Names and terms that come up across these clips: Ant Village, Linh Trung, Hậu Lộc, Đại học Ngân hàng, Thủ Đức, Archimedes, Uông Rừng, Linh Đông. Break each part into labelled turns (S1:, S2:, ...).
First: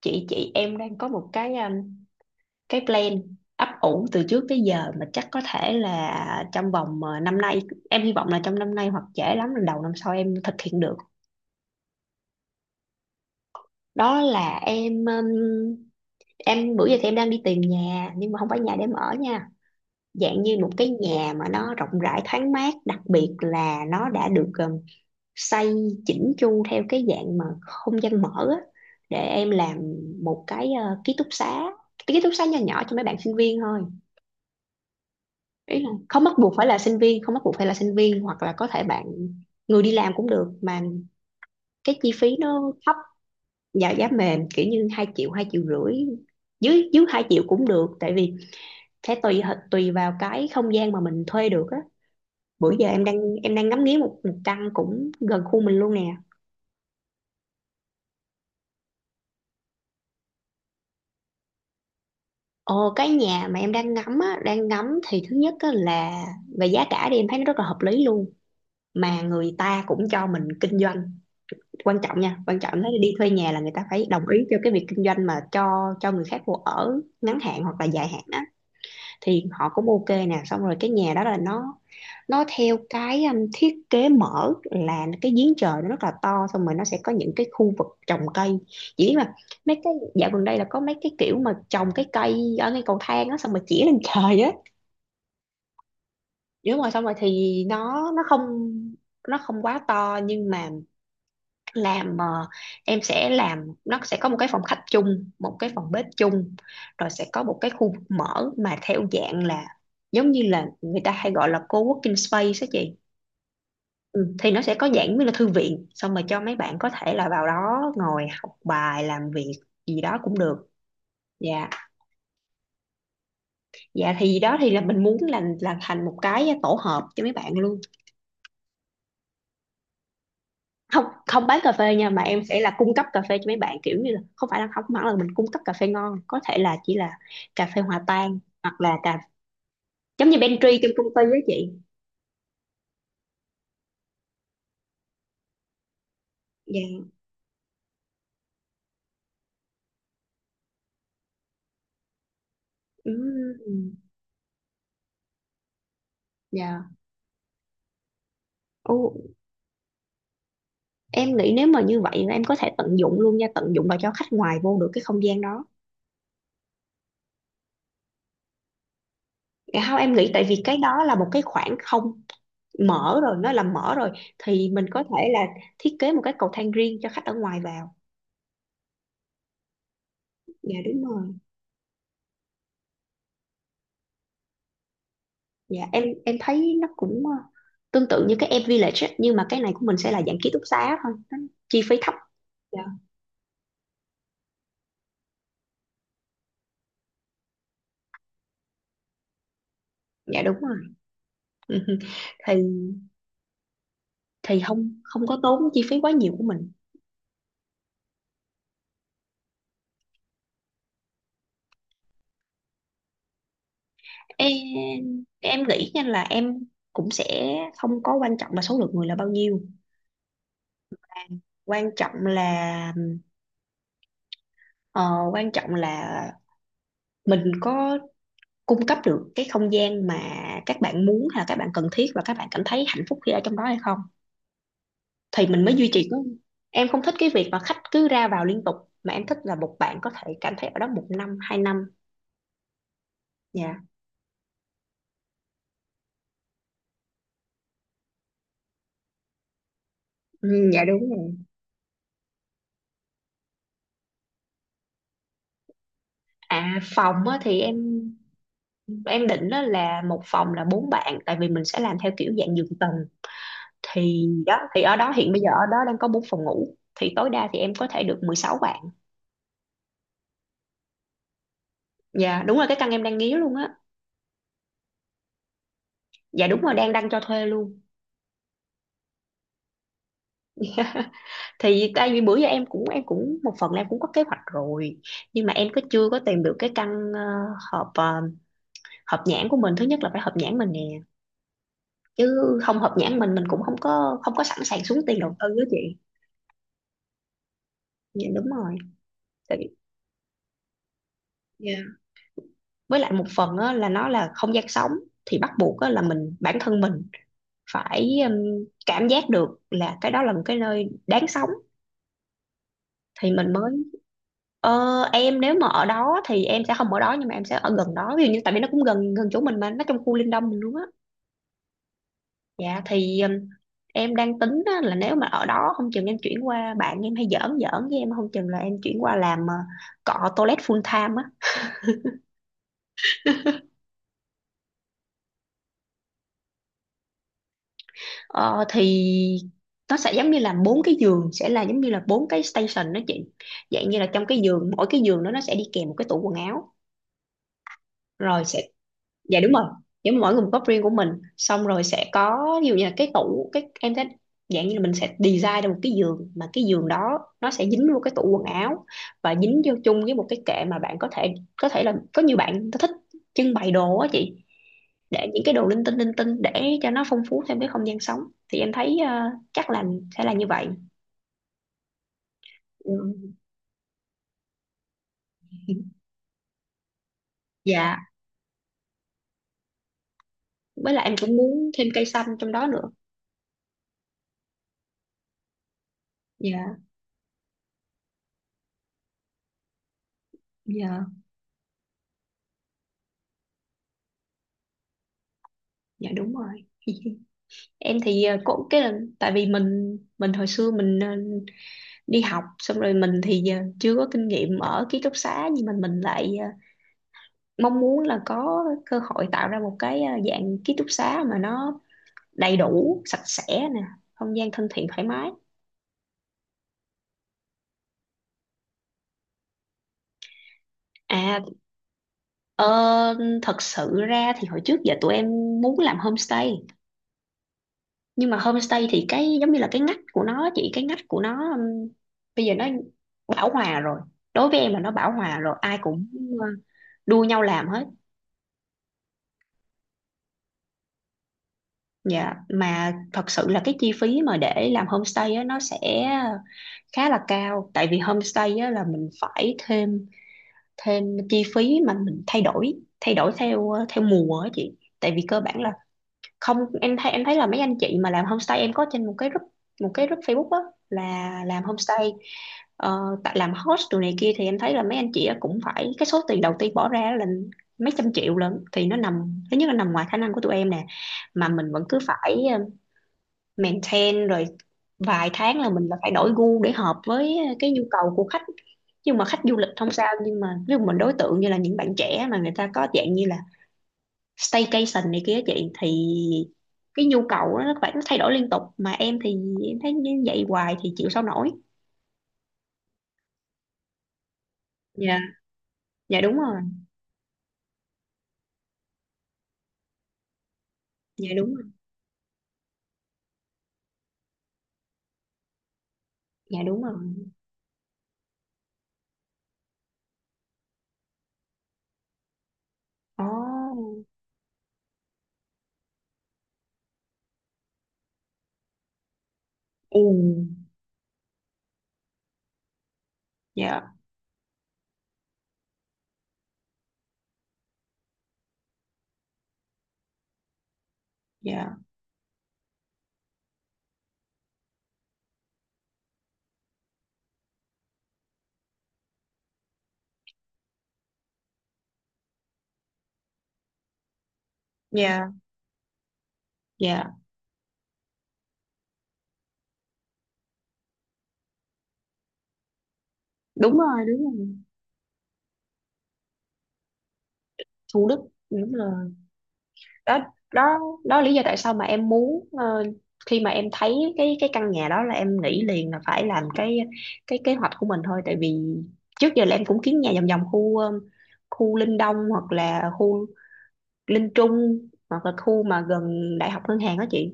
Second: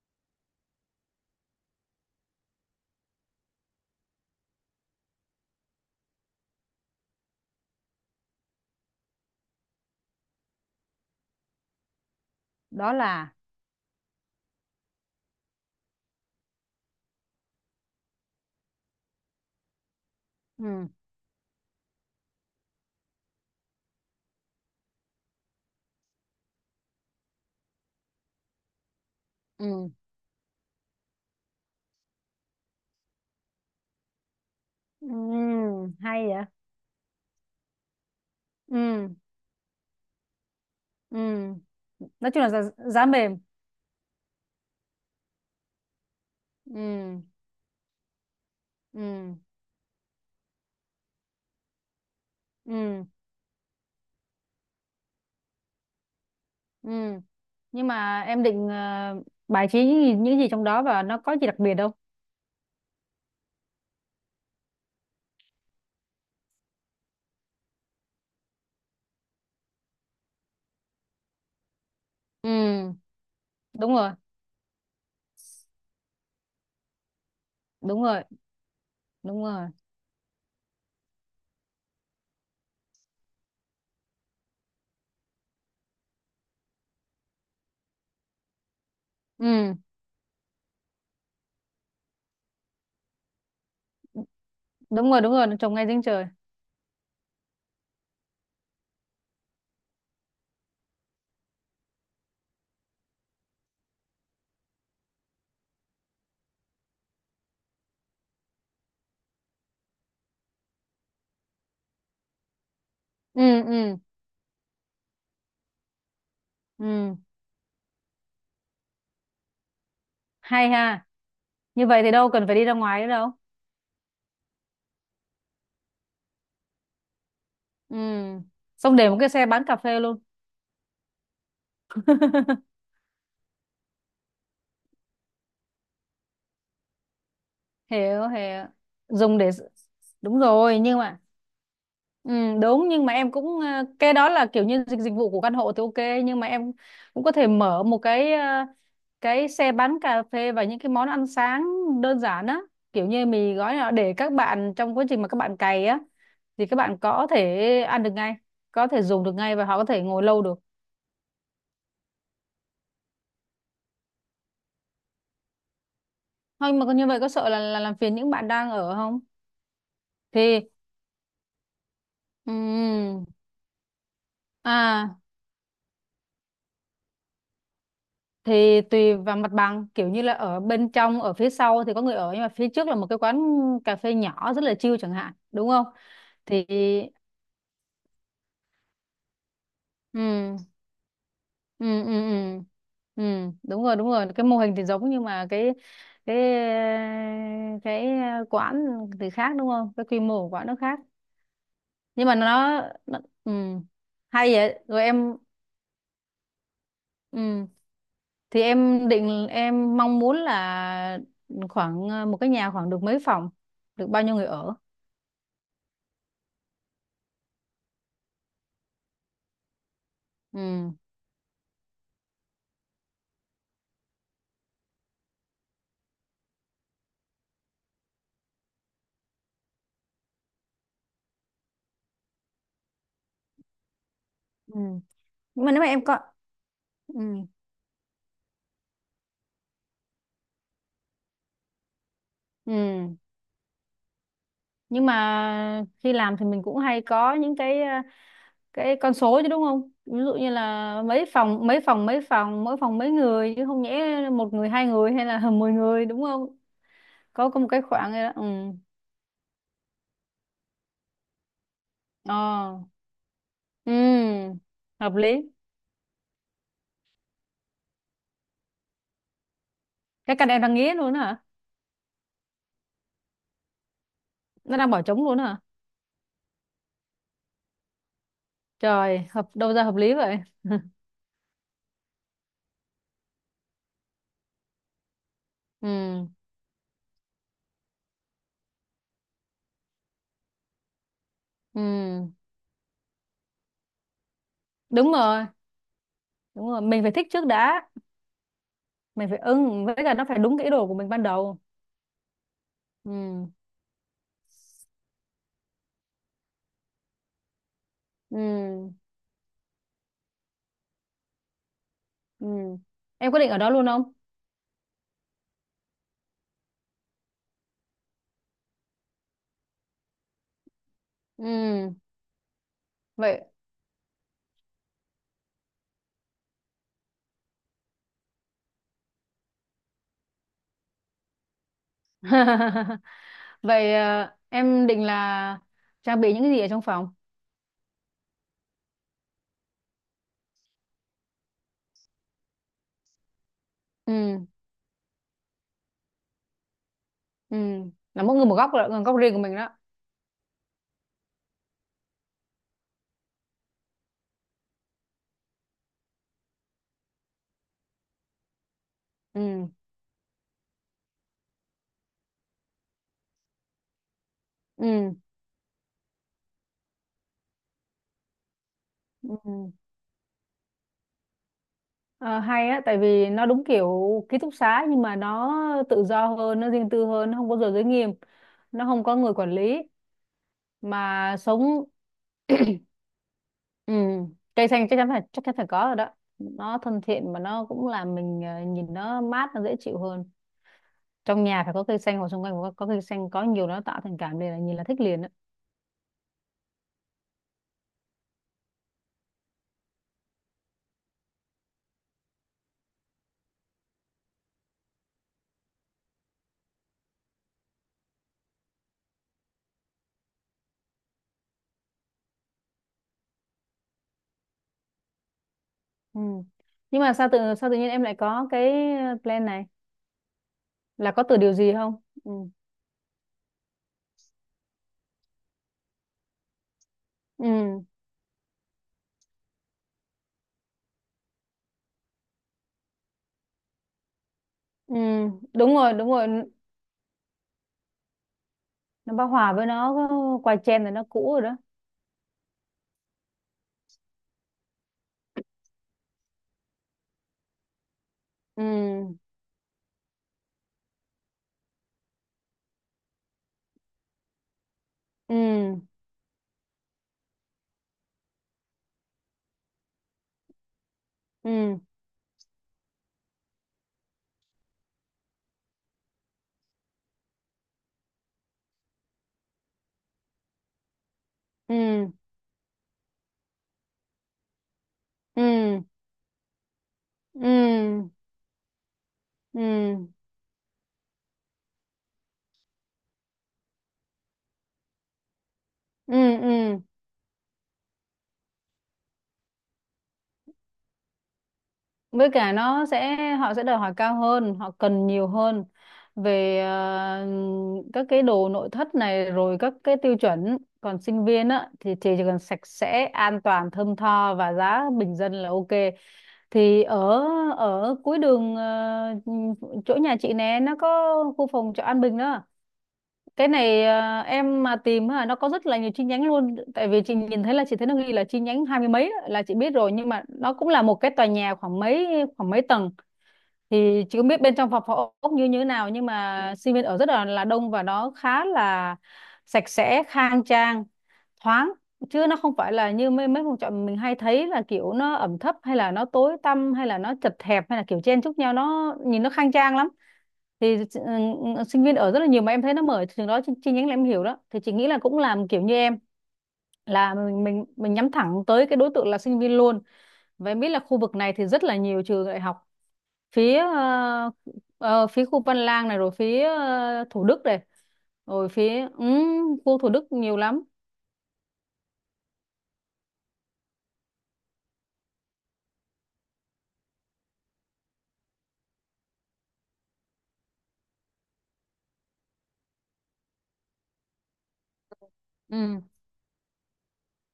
S1: Chị em đang có một cái plan ấp ủ từ trước tới giờ, mà chắc có thể là trong vòng năm nay. Em hy vọng là trong năm nay hoặc trễ lắm là đầu năm sau em thực hiện được.
S2: Đó là
S1: Đó là em bữa giờ thì em đang đi tìm nhà, nhưng mà không phải nhà để em ở nha, dạng như một
S2: ừ
S1: cái nhà mà nó rộng rãi thoáng mát, đặc biệt là nó đã được xây chỉnh chu theo cái dạng mà không gian mở á, để em làm
S2: ừ
S1: một cái ký túc xá, cái ký túc xá nhỏ nhỏ cho mấy bạn sinh viên thôi.
S2: ừ
S1: Ý là không
S2: hay
S1: bắt
S2: vậy.
S1: buộc phải là sinh viên, không bắt buộc phải là sinh viên, hoặc là có
S2: ừ
S1: thể bạn người đi làm cũng được, mà
S2: ừ
S1: cái chi
S2: nói
S1: phí
S2: chung là giá,
S1: nó thấp
S2: giá mềm.
S1: và giá mềm, kiểu như 2 triệu, 2,5 triệu, dưới dưới
S2: ừ
S1: 2 triệu cũng được, tại vì sẽ
S2: ừ
S1: tùy vào cái không gian mà mình thuê được á. Bữa giờ em
S2: ừ
S1: đang em đang ngắm nghía một căn cũng gần khu mình luôn nè.
S2: ừ nhưng mà em định bài trí những gì trong đó và nó có gì đặc biệt đâu?
S1: Ồ, cái nhà mà em đang ngắm á, đang ngắm thì thứ nhất á là về giá cả thì em thấy nó rất là hợp lý luôn, mà người ta cũng cho mình kinh doanh. Quan trọng nha,
S2: ừ
S1: quan trọng, nếu đi thuê nhà là người ta
S2: đúng
S1: phải
S2: rồi,
S1: đồng ý cho cái việc kinh doanh mà cho người khác vô ở ngắn hạn hoặc là
S2: đúng
S1: dài hạn
S2: rồi.
S1: á,
S2: Đúng
S1: thì
S2: rồi.
S1: họ cũng ok nè. Xong rồi cái nhà đó là nó theo cái thiết kế mở, là cái giếng trời nó rất là to, xong rồi nó sẽ có những cái khu vực trồng cây. Chỉ biết mà,
S2: Ừ
S1: mấy cái dạo gần đây là có mấy cái kiểu mà trồng cái cây ở ngay cầu thang á, xong rồi chỉ lên trời á.
S2: đúng rồi đúng rồi, nó trồng ngay giếng trời.
S1: Đúng rồi, xong rồi thì nó không quá to, nhưng mà làm ờ, em sẽ làm nó sẽ có một cái phòng khách chung, một cái phòng bếp chung, rồi sẽ có một cái khu vực mở mà theo dạng là giống như là người ta hay gọi là co-working space đó chị.
S2: ừ ừ
S1: Ừ, thì nó sẽ có dạng như là thư viện, xong rồi cho mấy bạn có thể
S2: ừ
S1: là vào đó ngồi học bài, làm việc gì đó cũng được.
S2: Hay ha.
S1: Dạ,
S2: Như vậy thì đâu cần phải đi ra ngoài nữa đâu.
S1: dạ, thì đó thì là mình muốn là thành một cái tổ hợp cho mấy bạn luôn.
S2: Ừ, xong để một cái xe bán cà phê luôn.
S1: Không, không bán cà phê nha, mà em sẽ là cung cấp cà phê cho mấy bạn, kiểu như là không phải là, không hẳn là mình cung cấp cà phê ngon, có thể là chỉ là cà phê hòa
S2: Hiểu,
S1: tan,
S2: hiểu.
S1: hoặc là
S2: Dùng để
S1: giống như
S2: đúng
S1: pantry
S2: rồi.
S1: trong
S2: Nhưng
S1: công
S2: mà
S1: ty với chị.
S2: ừ, đúng, nhưng mà em cũng cái đó là kiểu như dịch dịch vụ của căn hộ thì ok, nhưng mà em
S1: Dạ.
S2: cũng có thể mở một cái cái xe bán cà phê và những cái món ăn sáng đơn giản á, kiểu như mì gói nào
S1: Ừm.
S2: để các bạn trong quá trình mà các bạn cày á thì các
S1: Dạ.
S2: bạn có thể ăn được ngay, có
S1: Ồ,
S2: thể dùng được ngay và họ có thể ngồi lâu được.
S1: em nghĩ nếu mà như vậy là em có thể tận dụng luôn nha, tận dụng và cho khách ngoài vô được cái không gian đó.
S2: Thôi mà như vậy có sợ là làm phiền những bạn đang ở không?
S1: Dạ không, em nghĩ tại vì
S2: Thì
S1: cái đó là một cái khoảng không mở
S2: ừm,
S1: rồi, nó là mở rồi, thì mình có
S2: à,
S1: thể là thiết kế một cái cầu thang riêng cho khách ở ngoài vào.
S2: thì tùy vào mặt bằng, kiểu như là ở
S1: Dạ
S2: bên
S1: đúng
S2: trong
S1: rồi.
S2: ở phía sau thì có người ở, nhưng mà phía trước là một cái quán cà phê nhỏ rất là chill chẳng hạn, đúng
S1: Dạ,
S2: không?
S1: em
S2: Thì
S1: thấy nó cũng tương tự như cái Ant Village á, nhưng mà cái này của mình sẽ là dạng ký
S2: ừ
S1: túc xá thôi, nó chi
S2: ừ
S1: phí
S2: ừ
S1: thấp.
S2: ừ
S1: Dạ,
S2: ừ đúng rồi, đúng rồi, cái mô hình thì giống, nhưng mà cái ờ, cái quán thì khác, đúng không? Cái quy mô
S1: dạ
S2: của
S1: đúng
S2: quán nó
S1: rồi.
S2: khác. Nhưng mà
S1: Thì
S2: nó ừ, hay
S1: thì
S2: vậy.
S1: không,
S2: Rồi
S1: không
S2: em
S1: có tốn chi phí quá nhiều của mình.
S2: ừ thì em định, em mong muốn là khoảng một cái nhà khoảng được mấy phòng, được bao nhiêu người
S1: Em
S2: ở?
S1: em nghĩ nha là em cũng sẽ không có quan trọng là số lượng người là bao nhiêu,
S2: ừ
S1: quan trọng là, ờ, quan trọng là mình có cung cấp được cái không gian mà các bạn muốn, hay là các bạn cần thiết, và các bạn cảm thấy hạnh phúc khi ở trong đó hay không,
S2: ừ.
S1: thì mình
S2: Nhưng mà
S1: mới
S2: nếu mà
S1: duy
S2: em
S1: trì có.
S2: có
S1: Em không thích
S2: ừ.
S1: cái việc mà khách cứ ra vào liên tục, mà em thích là một bạn có thể cảm thấy ở đó một năm, 2 năm.
S2: ừ
S1: Dạ.
S2: nhưng mà khi làm thì mình cũng hay có những cái cái con số chứ, đúng không? Ví dụ như
S1: Ừ, dạ
S2: là
S1: đúng rồi.
S2: mấy phòng, mỗi phòng mấy người, chứ không nhẽ một người, hai người hay là mười người, đúng không?
S1: À, phòng á,
S2: Có
S1: thì
S2: có một
S1: em
S2: cái khoảng ấy đó. Ừ
S1: em định đó là một phòng là bốn bạn, tại vì mình sẽ làm theo kiểu dạng
S2: ờ
S1: giường tầng. Thì đó
S2: ừ
S1: thì ở đó
S2: Hợp
S1: hiện bây
S2: lý.
S1: giờ ở đó đang có bốn phòng ngủ, thì tối đa thì em có thể được 16 bạn.
S2: Cái căn em đang nghĩ luôn hả?
S1: Dạ đúng rồi, cái căn em đang nghía luôn á.
S2: Nó đang bỏ trống luôn hả?
S1: Dạ đúng rồi, đang đăng cho thuê luôn.
S2: Trời, hợp đâu ra hợp lý vậy.
S1: Thì tại vì bữa giờ em cũng một phần là em cũng có kế hoạch rồi, nhưng mà em chưa có
S2: ừ
S1: tìm được cái căn ờ, hợp ờ, hợp nhãn của mình. Thứ nhất là phải hợp nhãn mình nè,
S2: ừ
S1: chứ không hợp nhãn mình cũng không có sẵn sàng xuống
S2: Đúng
S1: tiền đầu
S2: rồi,
S1: tư đó chị.
S2: đúng rồi, mình phải thích trước đã.
S1: Dạ đúng rồi.
S2: Mình phải
S1: Tại vì,
S2: ưng, với cả nó phải đúng cái ý đồ của mình ban đầu.
S1: dạ, với lại một
S2: ừ
S1: phần á, là nó là không gian sống, thì bắt buộc á, là mình bản thân mình phải
S2: ừ
S1: cảm giác được là cái đó là một cái nơi đáng sống,
S2: ừ em
S1: thì
S2: quyết định
S1: mình
S2: ở đó
S1: mới.
S2: luôn không?
S1: Em nếu mà ở đó thì em sẽ không ở đó, nhưng mà em sẽ ở gần đó, ví dụ như, tại vì nó cũng gần gần chỗ mình, mà nó trong khu Linh Đông mình luôn á.
S2: ừ
S1: Dạ, thì
S2: Vậy.
S1: em đang tính á, là nếu mà ở đó không chừng em chuyển qua, bạn em hay giỡn giỡn với em không chừng là em chuyển qua làm cọ toilet full time á.
S2: Vậy em định là trang bị những cái gì ở trong phòng?
S1: Ờ, thì nó sẽ giống như là bốn cái giường sẽ là giống như là bốn cái station đó chị. Dạng như là trong cái
S2: ừ
S1: giường, mỗi cái giường đó nó sẽ đi kèm một cái tủ quần áo.
S2: ừ là mỗi
S1: Rồi
S2: người một
S1: sẽ
S2: góc rồi, góc riêng
S1: Dạ
S2: của
S1: đúng
S2: mình
S1: rồi,
S2: đó.
S1: nếu mà mỗi người một góc riêng của mình, xong rồi sẽ có ví dụ như là cái tủ, cái em thấy dạng như là mình sẽ design ra một cái giường, mà cái giường đó nó sẽ dính vô cái tủ quần áo, và dính
S2: ừ
S1: vô chung với một cái kệ, mà bạn có thể là có nhiều bạn thích trưng bày đồ á chị,
S2: ừ
S1: để những cái đồ linh tinh để cho nó phong phú thêm cái không gian sống. Thì em thấy chắc
S2: ừ
S1: là sẽ là như vậy.
S2: Ờ, hay á, tại vì
S1: Ừ,
S2: nó đúng kiểu ký túc xá nhưng mà nó tự do hơn, nó riêng tư hơn, nó không có giờ giới
S1: dạ,
S2: nghiêm, nó không có người quản lý
S1: với lại em
S2: mà
S1: cũng muốn
S2: sống.
S1: thêm cây xanh trong đó nữa.
S2: Ừ, cây xanh chắc chắn phải, chắc chắn phải có rồi đó. Nó
S1: Dạ.
S2: thân thiện mà nó cũng làm mình nhìn nó mát, nó dễ chịu hơn.
S1: Dạ.
S2: Trong nhà phải có cây xanh, hoặc xung quanh có cây xanh, có nhiều nó tạo thành cảm liền, là nhìn là thích liền đó.
S1: Dạ đúng rồi. Em thì cũng cái là tại vì mình hồi xưa mình đi học, xong rồi mình thì chưa có kinh nghiệm ở ký túc xá, nhưng mà mình lại mong muốn là có cơ hội tạo ra một cái dạng ký túc xá mà nó đầy đủ, sạch sẽ nè, không gian thân thiện, thoải mái.
S2: Ừ. Nhưng mà sao tự, sao tự nhiên em lại có cái plan này, là có từ
S1: À,
S2: điều gì không? Ừ.
S1: ờ, thật sự ra thì hồi trước giờ tụi em muốn làm homestay,
S2: Ừ.
S1: nhưng mà homestay thì cái giống như là cái ngách của nó chị, cái ngách của nó bây giờ nó bão hòa rồi, đối với em là nó
S2: Ừ.
S1: bão hòa rồi,
S2: Đúng
S1: ai
S2: rồi,
S1: cũng
S2: đúng rồi.
S1: ờ, đua nhau làm hết.
S2: Nó bao hòa với nó có quay chen rồi, nó cũ rồi đó.
S1: Dạ, mà thật sự là cái chi phí mà để làm homestay á, nó sẽ khá là cao, tại vì homestay
S2: Ừ.
S1: á, là mình phải thêm thêm chi phí, mà mình thay đổi theo theo mùa á chị. Tại vì
S2: Ừ.
S1: cơ bản là không, em thấy là mấy anh chị mà làm homestay, em có trên một cái group Facebook á là làm
S2: Ừ.
S1: homestay, ờ, tại làm host đồ này kia, thì em thấy là mấy anh chị á cũng phải, cái số tiền đầu tiên bỏ ra là mấy trăm triệu lận, thì nó nằm thứ nhất là nằm ngoài khả năng của tụi em nè, mà mình vẫn cứ
S2: Ừ.
S1: phải maintain, rồi vài tháng là
S2: Ừ.
S1: mình là phải đổi gu để hợp với
S2: Ừ.
S1: cái nhu
S2: Ừ.
S1: cầu của khách. Nhưng mà khách du lịch không
S2: Ừ.
S1: sao, nhưng mà ví dụ mình đối tượng như là những bạn trẻ mà người ta có dạng như là staycation này kia chị, thì
S2: Ừ. Ừ. Ừ.
S1: cái nhu cầu đó, nó phải nó thay đổi liên tục, mà em thì em thấy như vậy hoài thì chịu sao nổi.
S2: Với cả nó sẽ, họ sẽ đòi hỏi cao hơn, họ cần
S1: Dạ.
S2: nhiều hơn
S1: Dạ đúng
S2: về
S1: rồi.
S2: các cái đồ nội thất này, rồi các cái tiêu chuẩn. Còn sinh
S1: Dạ
S2: viên
S1: đúng rồi.
S2: á thì chỉ cần sạch sẽ, an toàn, thơm tho và giá bình dân là ok.
S1: Dạ đúng
S2: Thì
S1: rồi.
S2: ở ở cuối đường chỗ nhà chị nè, nó có khu phòng trọ An Bình đó. Cái này
S1: Oh.
S2: em mà tìm á, nó có rất là nhiều chi nhánh luôn. Tại vì chị nhìn thấy, là chị thấy nó ghi là chi nhánh hai mươi mấy á, là chị biết rồi,
S1: Ừ.
S2: nhưng mà nó cũng là một cái tòa nhà khoảng mấy, khoảng mấy tầng.
S1: Dạ.
S2: Thì chị không biết bên trong phòng phòng ốc như như thế nào, nhưng mà sinh viên ở rất là đông, và nó khá là sạch sẽ, khang trang, thoáng.
S1: Dạ.
S2: Chứ nó không phải là như mấy mấy phòng trọ mình hay thấy, là kiểu nó ẩm thấp, hay là nó tối tăm, hay là nó chật hẹp, hay là kiểu chen chúc nhau. Nó nhìn nó khang trang lắm. Thì ừ, ừ, sinh viên ở rất là nhiều, mà em thấy nó mở trường đó chi, chi nhánh là em hiểu đó. Thì chị nghĩ là cũng
S1: Dạ.
S2: làm kiểu như em,
S1: Dạ
S2: là mình mình nhắm thẳng tới cái đối tượng là sinh viên luôn. Và em biết là khu vực này thì rất là nhiều trường đại học, phía
S1: đúng rồi, đúng rồi.
S2: phía khu Văn Lang này, rồi phía Thủ Đức này,
S1: Thủ Đức.
S2: rồi
S1: Đúng
S2: phía
S1: rồi.
S2: khu Thủ Đức
S1: Đó,
S2: nhiều lắm.
S1: đó, đó là lý do tại sao mà em muốn, khi mà em thấy cái căn nhà đó là em nghĩ liền là phải làm cái kế hoạch của mình thôi. Tại vì trước giờ là em cũng kiếm nhà vòng vòng khu Linh Đông, hoặc là khu Linh Trung, hoặc là khu mà
S2: Ừ.
S1: gần Đại học Ngân hàng đó chị.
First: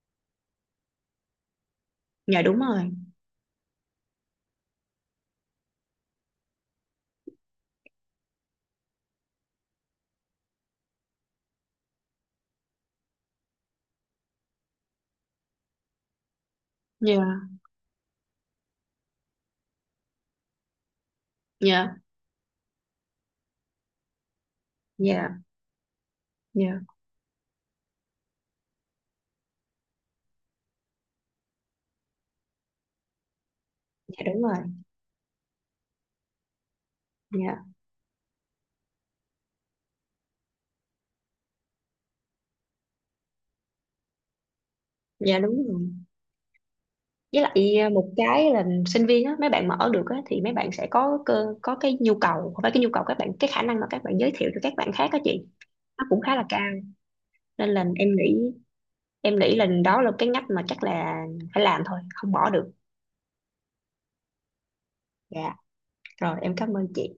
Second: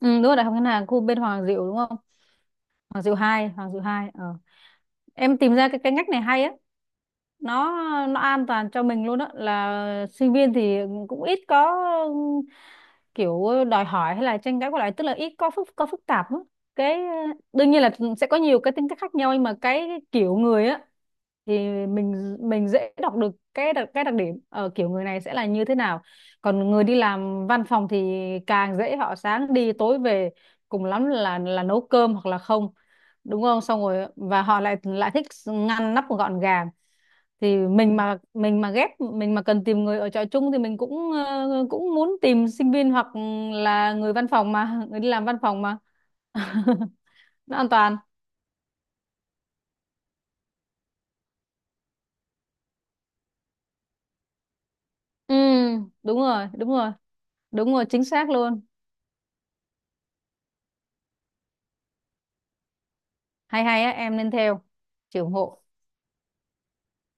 S2: Ừ đúng rồi, Đại học Ngân hàng khu bên Hoàng Diệu đúng không?
S1: Dạ đúng rồi.
S2: Hoàng Diệu hai, Hoàng Diệu 2 ờ. Em tìm ra cái ngách này hay á. nó nó an toàn cho mình luôn á, là sinh viên thì cũng ít có kiểu đòi hỏi hay là tranh cãi qua lại, tức là ít có phức tạp á. Cái
S1: Dạ.
S2: đương nhiên là sẽ có nhiều cái tính cách khác nhau, nhưng mà cái kiểu người á thì
S1: Dạ.
S2: mình dễ đọc được cái đặc điểm ở kiểu người này sẽ
S1: Dạ.
S2: là như thế nào. Còn
S1: Dạ.
S2: người đi làm văn phòng thì càng dễ, họ sáng đi tối về, cùng lắm là nấu cơm hoặc là không, đúng không? Xong rồi
S1: Dạ đúng
S2: và
S1: rồi.
S2: họ lại lại thích ngăn nắp gọn gàng. Thì
S1: Dạ.
S2: mình mà, mình mà ghép, mình mà cần tìm người ở trọ chung thì mình cũng cũng muốn tìm sinh viên, hoặc là người văn phòng, mà người đi làm văn
S1: Dạ
S2: phòng
S1: đúng
S2: mà.
S1: rồi. Với
S2: Nó an
S1: lại à,
S2: toàn.
S1: một cái là sinh viên á, mấy bạn mở được á, thì mấy bạn sẽ có cái nhu cầu, không phải cái nhu cầu, các bạn cái khả năng mà các bạn giới thiệu cho các bạn khác á
S2: ừ
S1: chị, nó
S2: Đúng
S1: cũng khá là
S2: rồi, đúng
S1: cao.
S2: rồi.
S1: Nên
S2: Đúng
S1: là
S2: rồi, chính
S1: em
S2: xác
S1: nghĩ
S2: luôn.
S1: em nghĩ là đó là cái ngách mà chắc là phải làm thôi, không bỏ được.
S2: Hay, hay á, em nên theo. Chị ủng
S1: Dạ,
S2: hộ.
S1: rồi em cảm ơn chị.